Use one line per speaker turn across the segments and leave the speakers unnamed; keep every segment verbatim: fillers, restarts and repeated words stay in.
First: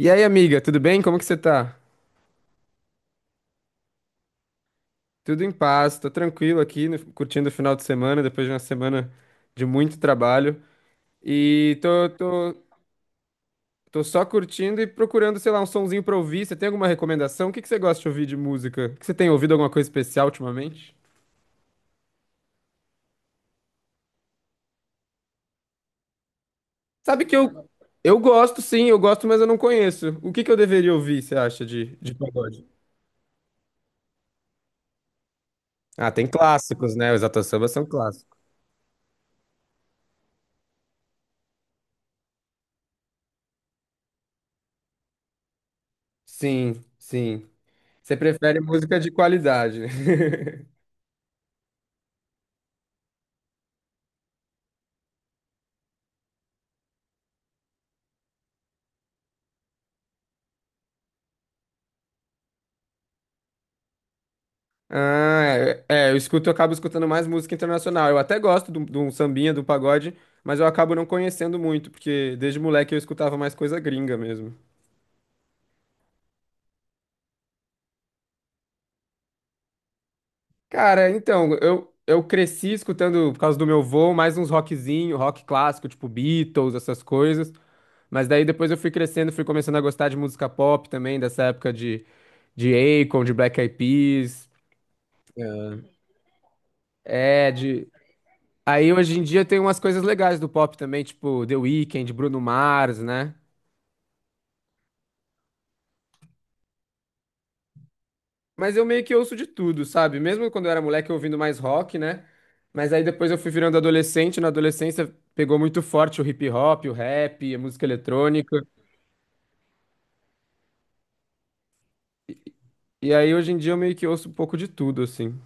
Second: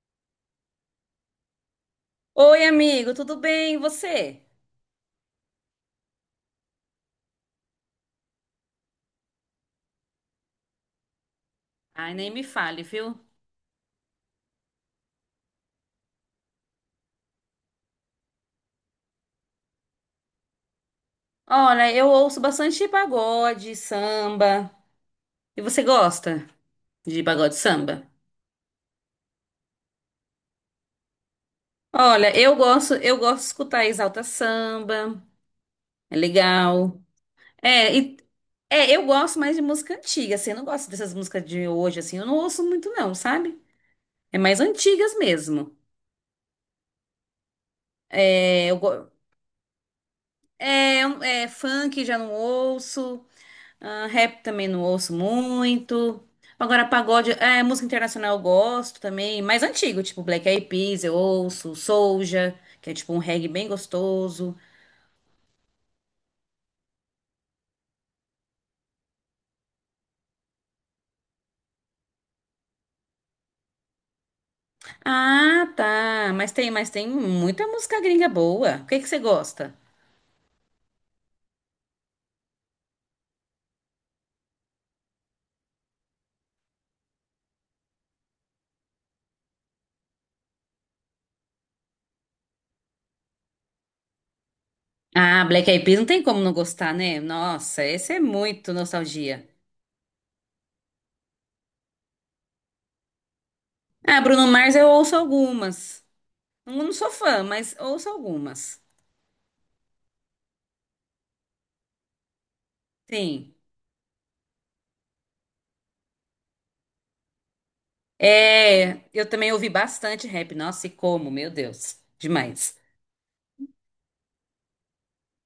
E aí, amiga, tudo bem? Como que você tá?
Oi, amigo, tudo bem? E você?
Tudo em paz, tô tranquilo aqui, no- curtindo o final de semana, depois de uma semana de muito trabalho. E tô,
Ai, nem me
tô,
fale, viu?
tô só curtindo e procurando, sei lá, um sonzinho pra ouvir. Você tem alguma recomendação? O que que você gosta de ouvir de música? O que você tem ouvido alguma coisa especial ultimamente?
Olha, eu ouço bastante pagode, samba. E você gosta de
Sabe que
pagode e
eu,
samba?
eu gosto, sim, eu gosto, mas eu não conheço. O que que eu deveria ouvir, você acha, de, de
Olha, eu
pagode?
gosto, eu gosto de escutar Exalta Samba.
Ah,
É
tem clássicos,
legal.
né? Os Exalta Samba são
É, e-
clássicos.
é, eu gosto mais de música antiga, assim, eu não gosto dessas músicas de hoje, assim, eu não ouço muito não, sabe? É mais antigas mesmo.
Sim, sim. Você prefere
É, eu,
música de
go-
qualidade, né?
é, é, funk já não ouço. Ah, rap também não ouço muito. Agora, pagode, é, música internacional eu gosto também, mais antigo, tipo Black Eyed Peas, eu ouço, Soulja, que é tipo um reggae bem gostoso.
Ah, é, é, eu escuto, eu acabo escutando mais música internacional. Eu até gosto do- de um sambinha, do pagode, mas eu acabo não conhecendo muito, porque desde moleque eu escutava mais coisa gringa mesmo.
Ah, tá, mas tem, mas tem muita música gringa boa. O que que você gosta?
Cara, então, eu, eu cresci escutando, por causa do meu vô, mais uns rockzinho, rock clássico, tipo Beatles, essas coisas. Mas daí depois eu fui crescendo, fui começando a gostar de música pop também, dessa época de, de Akon, de Black Eyed Peas.
Ah, Black Eyed Peas não tem como não gostar, né?
É. É,
Nossa,
de...
esse é muito
Aí hoje em dia
nostalgia.
tem umas coisas legais do pop também, tipo The Weeknd, Bruno Mars, né?
Ah, Bruno Mars eu ouço algumas. Não não sou fã, mas ouço
Mas
algumas.
eu meio que ouço de tudo, sabe? Mesmo quando eu era moleque, eu ouvindo mais rock, né? Mas aí depois eu fui
Sim.
virando adolescente. Na adolescência pegou muito forte o hip hop, o rap, a música eletrônica.
É, eu também ouvi bastante rap. Nossa, e como, meu Deus, demais.
E aí hoje em dia eu meio que ouço um pouco de tudo, assim.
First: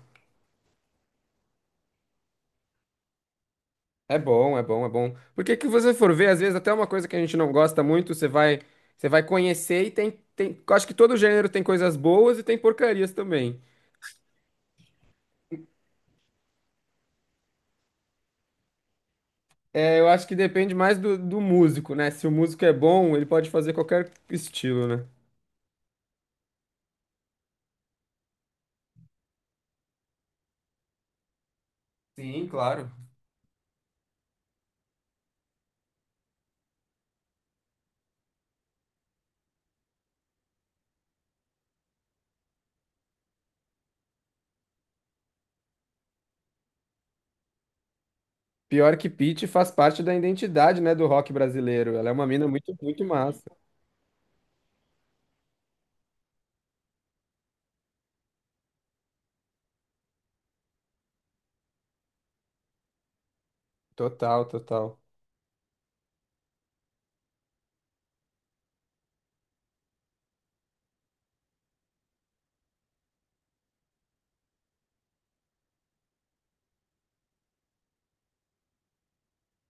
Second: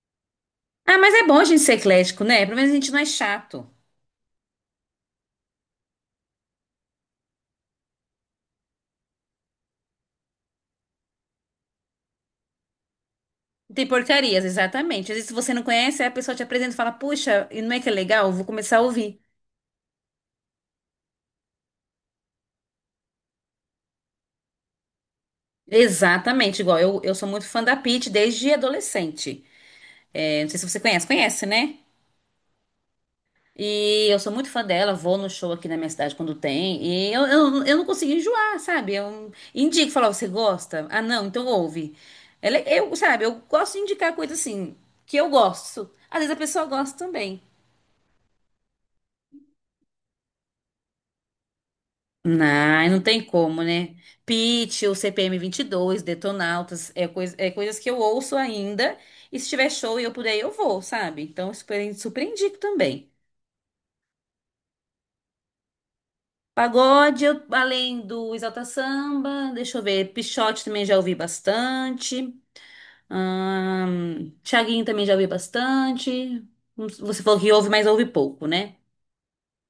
Ah, mas é bom a gente ser eclético, né? Pelo menos a gente não é chato.
É bom, é bom, é bom. Porque que você for ver, às vezes até uma coisa que a gente não gosta muito, você vai, você vai conhecer e tem, tem. Acho que todo gênero tem coisas boas e tem porcarias também.
Tem porcarias, exatamente. Às vezes, se você não conhece, aí a pessoa te apresenta e fala, puxa, e não é que é legal? Eu vou começar a ouvir.
É, eu acho que depende mais do, do músico, né? Se o músico é bom, ele pode fazer qualquer estilo, né?
Exatamente, igual eu, eu sou muito fã da Pitty desde adolescente. É, não sei se você conhece, conhece, né?
Sim, claro.
E eu sou muito fã dela, vou no show aqui na minha cidade quando tem. E eu, eu, eu não consigo enjoar, sabe? Eu indico, falar, você gosta? Ah, não, então ouve. Ela, eu, sabe, eu gosto de indicar coisa assim, que eu gosto. Às vezes a pessoa gosta também.
Pior que Pitty faz parte da identidade, né, do rock brasileiro. Ela é uma mina muito,
Não, não
muito
tem
massa.
como, né? Pitty, o C P M dois Detonautas, é, coisa, é coisas que eu ouço ainda. E se tiver show e eu puder, eu vou, sabe? Então, eu super, super indico também.
Total, total.
Pagode, eu- além do Exalta Samba, deixa eu ver, Pixote também já ouvi bastante. Ahn, Thiaguinho também já ouvi bastante. Hum, Você falou que ouve, mas ouve pouco, né?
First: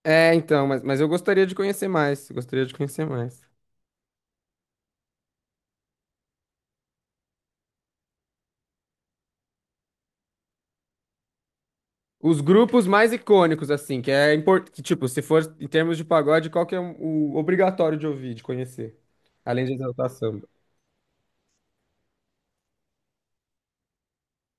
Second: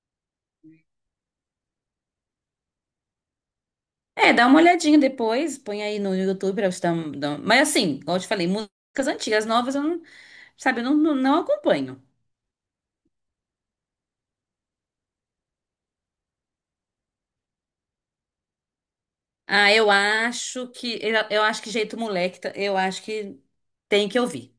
É, então, mas, mas eu gostaria de conhecer mais. Gostaria de conhecer mais.
É, dá uma olhadinha depois, põe aí no YouTube pra você dar, um- dar um- mas assim, como eu te falei, músicas antigas, novas, eu não, sabe, eu não, não, não acompanho.
Os grupos mais icônicos, assim, que é importante. Tipo, se for em termos de pagode, qual que é o obrigatório de ouvir, de conhecer? Além
Ah,
de
eu
Exalta Samba.
acho que, eu, eu acho que Jeito Moleque, tá- eu acho que tem que ouvir.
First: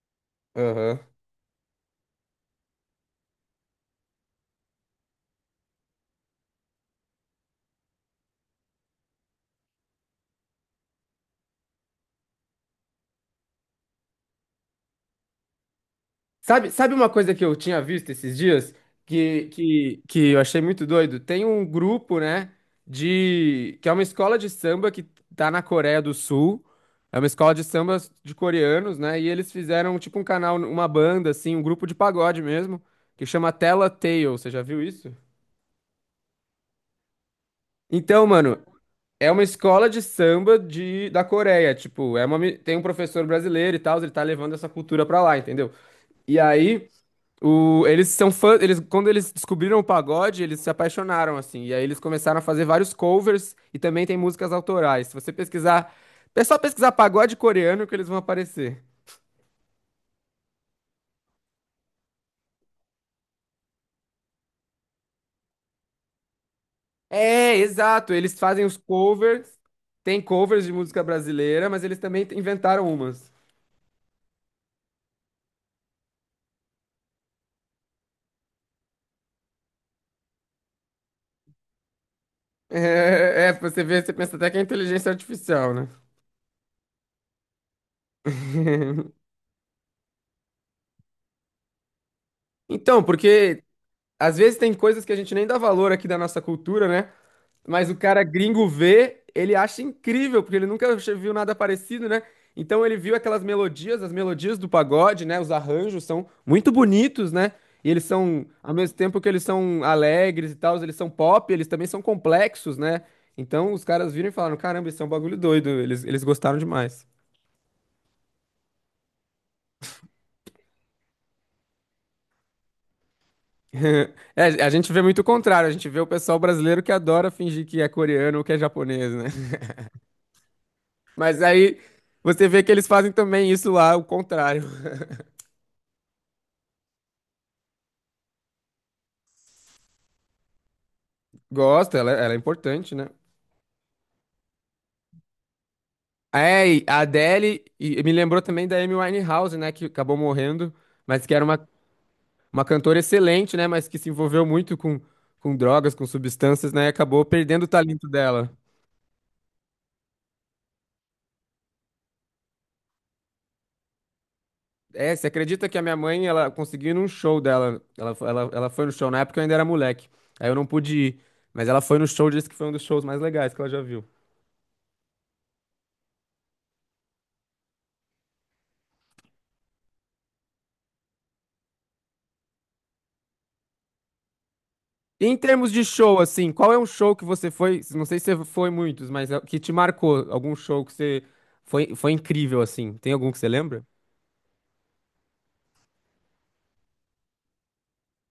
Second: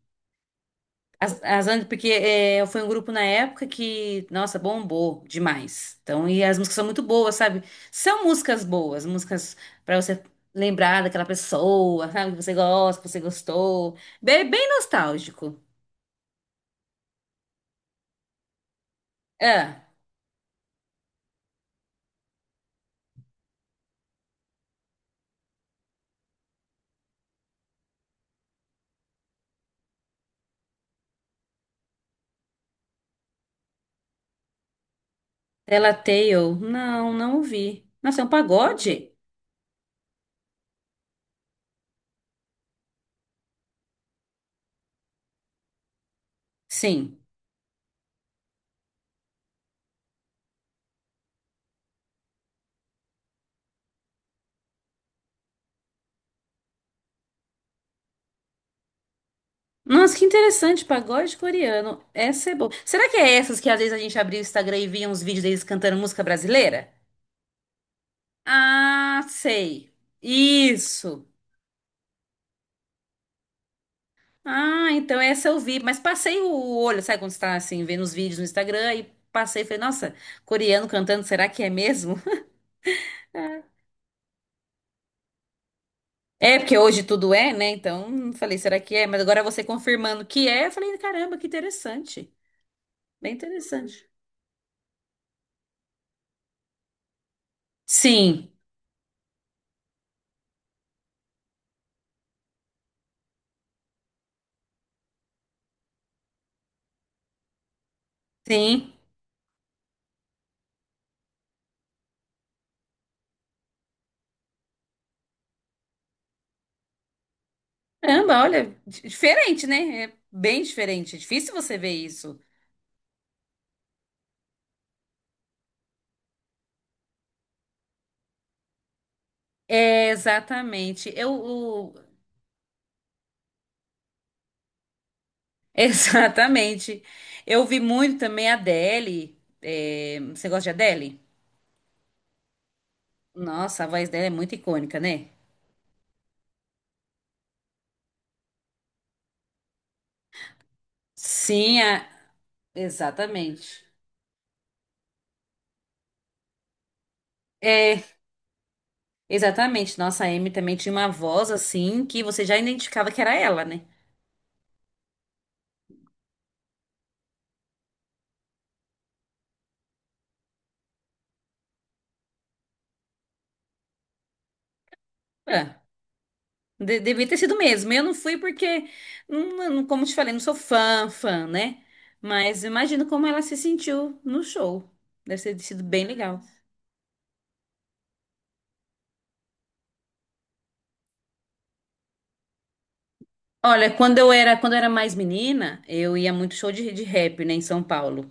Aham.
As, as, and- porque é, foi um grupo na época que, nossa, bombou demais. Então, e as músicas são muito boas, sabe? São músicas boas, músicas pra você lembrar daquela pessoa, sabe? Que você gosta, que você gostou. Bem, bem nostálgico.
Sabe, sabe uma coisa que eu tinha visto esses dias que,
Ah,
que, que eu achei muito doido? Tem um grupo, né, de que é uma escola de samba que tá na Coreia do Sul. É uma escola de samba de coreanos, né? E eles fizeram tipo um canal, uma banda assim, um grupo de pagode mesmo, que chama Tela Tale. Você já viu isso?
Tela Tale. Não, não ouvi. Nossa, é
Então,
um
mano,
pagode?
é uma escola de samba de, da Coreia, tipo, é uma, mi- tem um professor brasileiro e tal, ele tá levando essa cultura pra lá, entendeu? E aí
Sim.
o, eles são fãs, eles, quando eles descobriram o pagode, eles se apaixonaram, assim, e aí eles começaram a fazer vários covers e também tem músicas autorais. Se você pesquisar, é só pesquisar pagode coreano que eles vão aparecer.
Nossa, que interessante, pagode coreano. Essa é boa. Será que é essas que às vezes a gente abria o Instagram e via uns vídeos deles cantando música brasileira?
É, exato, eles fazem os
Ah,
covers,
sei.
tem covers de música
Isso.
brasileira, mas eles também inventaram umas.
Ah, então essa eu vi, mas passei o olho, sabe quando você tá assim, vendo os vídeos no Instagram e passei, e falei, nossa, coreano cantando, será que é mesmo?
É, é, você vê, você pensa até que é inteligência artificial, né?
É, porque hoje tudo é, né? Então, falei, será que é? Mas agora você confirmando que é, eu falei, caramba, que interessante.
Então,
Bem
porque
interessante.
às vezes tem coisas que a gente nem dá valor aqui da nossa cultura, né? Mas o cara
Sim,
gringo vê, ele acha incrível, porque ele nunca che- viu nada parecido, né? Então ele viu aquelas melodias, as melodias do pagode, né? Os arranjos são muito bonitos, né? E eles são, ao
sim.
mesmo tempo que eles são alegres e tal, eles são pop, eles também são complexos, né? Então os caras viram e falaram: caramba, isso é um bagulho doido, eles, eles gostaram demais.
Caramba, olha, di- diferente, né? É bem diferente. É difícil você ver isso.
É, a gente vê muito o contrário, a gente vê o pessoal brasileiro que adora fingir que é coreano ou que é japonês, né?
É, exatamente. Eu,
Mas aí
o-
você vê que eles fazem também isso lá, o contrário.
exatamente. Eu vi muito também a Adele. É, você gosta de Adele?
Gosta, ela, é, ela é importante, né?
Nossa, a voz dela é muito icônica, né?
É, e a Adele, e me lembrou também da Amy Winehouse, né, que acabou morrendo, mas que era uma,
Sim, a-
uma cantora excelente, né,
exatamente.
mas que se envolveu muito com, com drogas, com substâncias, né, e acabou perdendo o
É,
talento dela.
exatamente. Nossa, a Amy também tinha uma voz assim que você já identificava que era ela, né?
É, você acredita que a minha mãe, ela conseguiu ir num show dela, ela, fo- ela, ela foi no show, na época eu ainda era moleque, aí eu não pude ir, mas ela foi no show, disse que foi um dos shows mais legais que ela já viu.
Ah, de- devia ter sido mesmo. Eu não fui porque, não, não- como te falei, não sou fã, fã, né? Mas imagino como ela se sentiu no show.
E em
Deve ter
termos de
sido bem
show,
legal.
assim, qual é um show que você foi? Não sei se você foi muitos, mas é- que te marcou? Algum show que você foi, foi incrível, assim? Tem algum que você lembra?
Olha, quando eu era, quando eu era mais menina, eu ia muito show de, de, rap, né, em São Paulo.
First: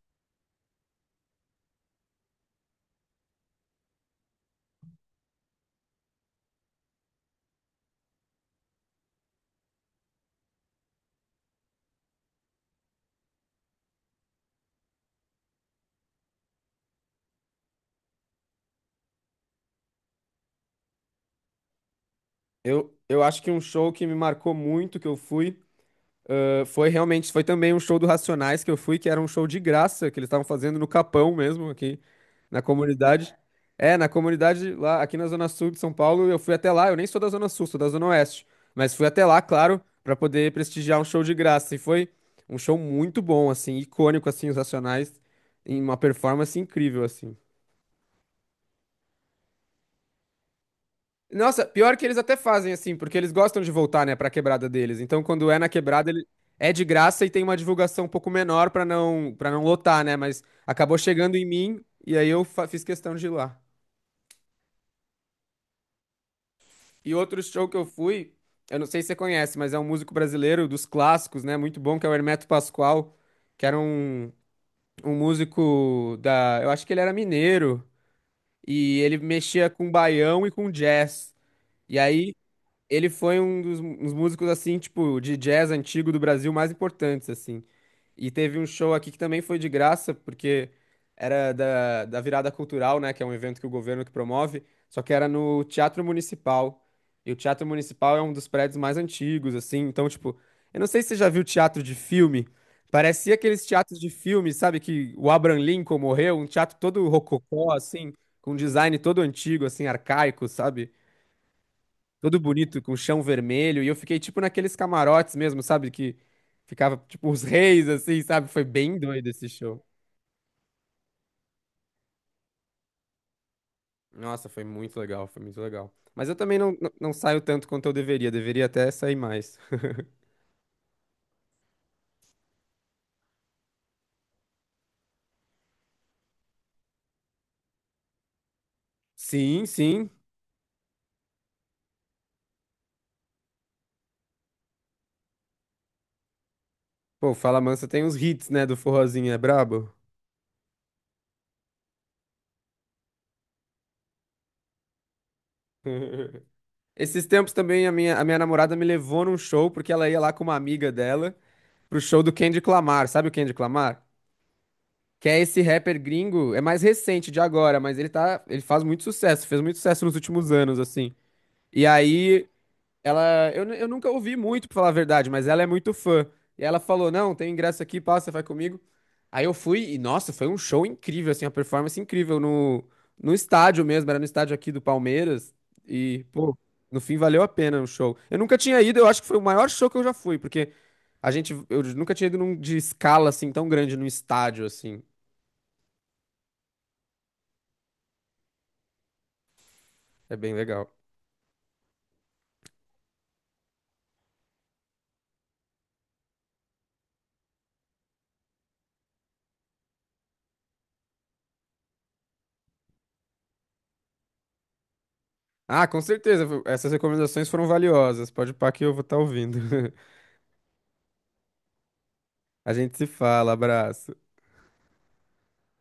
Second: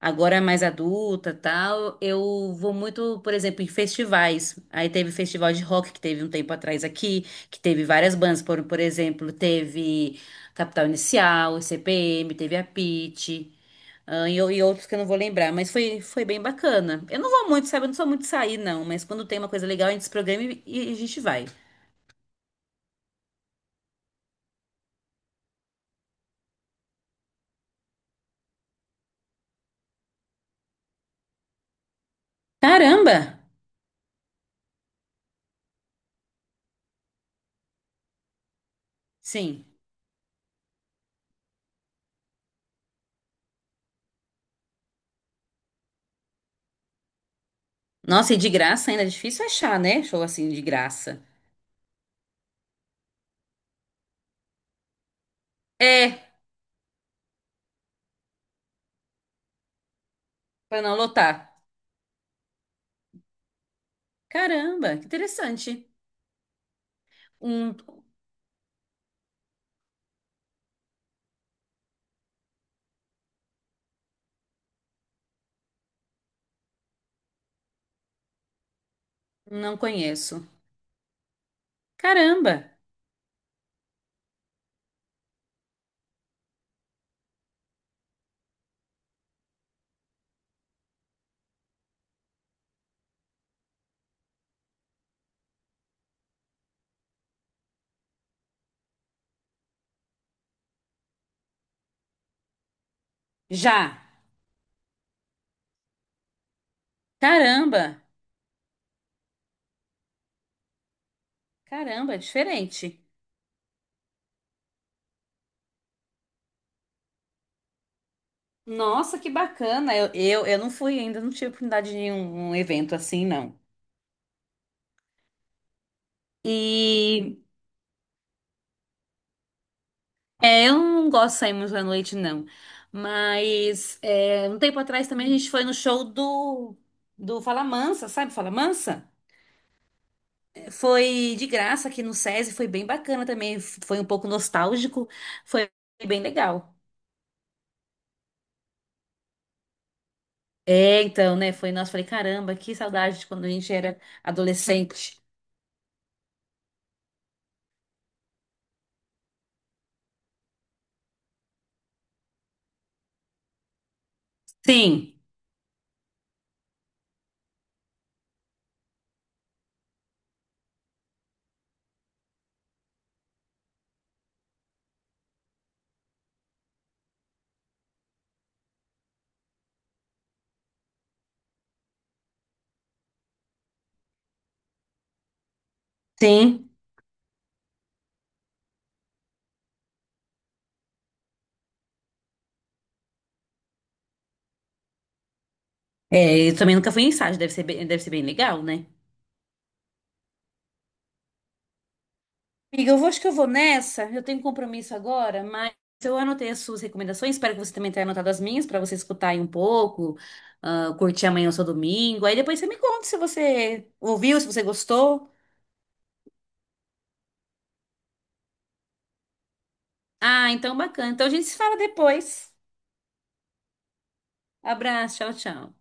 Agora é mais adulta, tal, eu vou muito, por exemplo, em festivais. Aí teve festival de rock que teve um tempo atrás aqui, que teve várias bandas, por, por exemplo, teve Capital Inicial, C P M, teve a Pitty, ah, e, o- e outros que eu não vou lembrar, mas foi, foi bem bacana. Eu não vou muito, sabe? Eu não sou muito de sair, não, mas quando tem uma coisa legal, a gente se programa e, e a gente vai.
Eu, eu acho que um show que me marcou muito, que eu fui. Ah, foi realmente, foi também um show do Racionais que eu fui, que era um show de graça, que eles estavam fazendo no Capão mesmo, aqui na
Caramba!
comunidade. É, na comunidade lá, aqui na Zona Sul de São Paulo, eu fui até lá, eu nem sou da Zona Sul, sou da Zona Oeste, mas fui até lá,
Sim.
claro, pra poder prestigiar um show de graça. E foi um show muito bom, assim, icônico, assim, os Racionais, em uma performance incrível, assim.
Nossa, e de graça ainda é difícil achar, né? Show assim de graça.
Nossa, pior que eles até fazem assim, porque eles gostam de voltar, né, pra quebrada deles. Então, quando é na quebrada,
É,
ele é de graça e tem uma divulgação um pouco menor pra não para não lotar, né? Mas
pra
acabou
não
chegando em
lotar.
mim e aí eu fa- fiz questão de ir lá.
Caramba, que interessante.
E outro show que
Um,
eu fui, eu não sei se você conhece, mas é um músico brasileiro dos clássicos, né? Muito bom, que é o Hermeto Pascoal, que era um, um músico da, eu acho que ele era mineiro e ele mexia
não
com baião
conheço.
e com jazz. E aí
Caramba,
ele foi um dos um músicos, assim, tipo, de jazz antigo do Brasil mais importantes, assim. E teve um show aqui que também foi de graça, porque era da, da Virada Cultural, né? Que é um evento que o governo que promove, só que era no Teatro Municipal. E o Teatro Municipal é um dos prédios mais antigos, assim. Então, tipo, eu não sei se você já viu teatro de filme. Parecia aqueles teatros
já.
de filme, sabe? Que o Abraham Lincoln morreu, um teatro todo rococó,
Caramba,
assim, com um design todo antigo, assim, arcaico, sabe?
caramba, é
Todo bonito, com
diferente.
chão vermelho, e eu fiquei tipo naqueles camarotes mesmo, sabe? Que ficava tipo os reis, assim, sabe? Foi bem
Nossa,
doido
que
esse show.
bacana. Eu, eu, eu não fui ainda, não tive oportunidade de ir em um, um evento assim, não.
Nossa, foi muito legal, foi muito legal. Mas eu também não, não, não
E
saio tanto quanto eu deveria, deveria até sair mais.
é, eu não gosto de sair muito à noite, não. Mas é, um tempo atrás também a gente foi no show do, do Falamansa, sabe Falamansa?
Sim, sim.
Foi de graça aqui no SESI, foi bem bacana também. Foi um pouco nostálgico, foi bem legal.
Pô, Fala Mansa tem uns hits, né, do forrozinho, é brabo?
É, então, né? Foi, nossa, falei, caramba, que saudade de quando a gente era adolescente.
Esses tempos também a minha, a minha namorada me levou num show, porque ela ia lá com uma amiga dela, pro show do Kendrick Lamar, sabe o Kendrick Lamar?
Sim,
Que é esse rapper gringo, é mais recente de agora, mas ele tá, ele faz muito sucesso, fez muito sucesso nos últimos anos, assim. E aí, ela, eu, eu nunca ouvi muito, pra falar a verdade, mas ela é muito fã. E ela falou: "Não, tem ingresso aqui, passa, vai comigo". Aí eu fui e nossa, foi um show incrível, assim, uma performance incrível no no estádio mesmo, era no estádio aqui do Palmeiras e, pô,
sim.
no fim valeu a pena o show. Eu nunca tinha ido, eu acho que foi o maior show que eu já fui, porque a gente eu nunca tinha ido num de escala assim tão grande num estádio assim.
É, eu também nunca fui em estágio, deve ser bem, deve ser bem legal, né?
É bem legal.
Amiga, eu vou, acho que eu vou nessa. Eu tenho um compromisso agora, mas eu anotei as suas recomendações. Espero que você também tenha anotado as minhas, para você escutar aí um pouco, ah, curtir amanhã o seu domingo. Aí depois você me conta se você ouviu, se você gostou.
Ah, com certeza. Essas recomendações foram valiosas. Pode pá que eu vou estar ouvindo.
Ah, então bacana. Então a gente se fala depois.
A gente se fala. Abraço.
Abraço, tchau, tchau.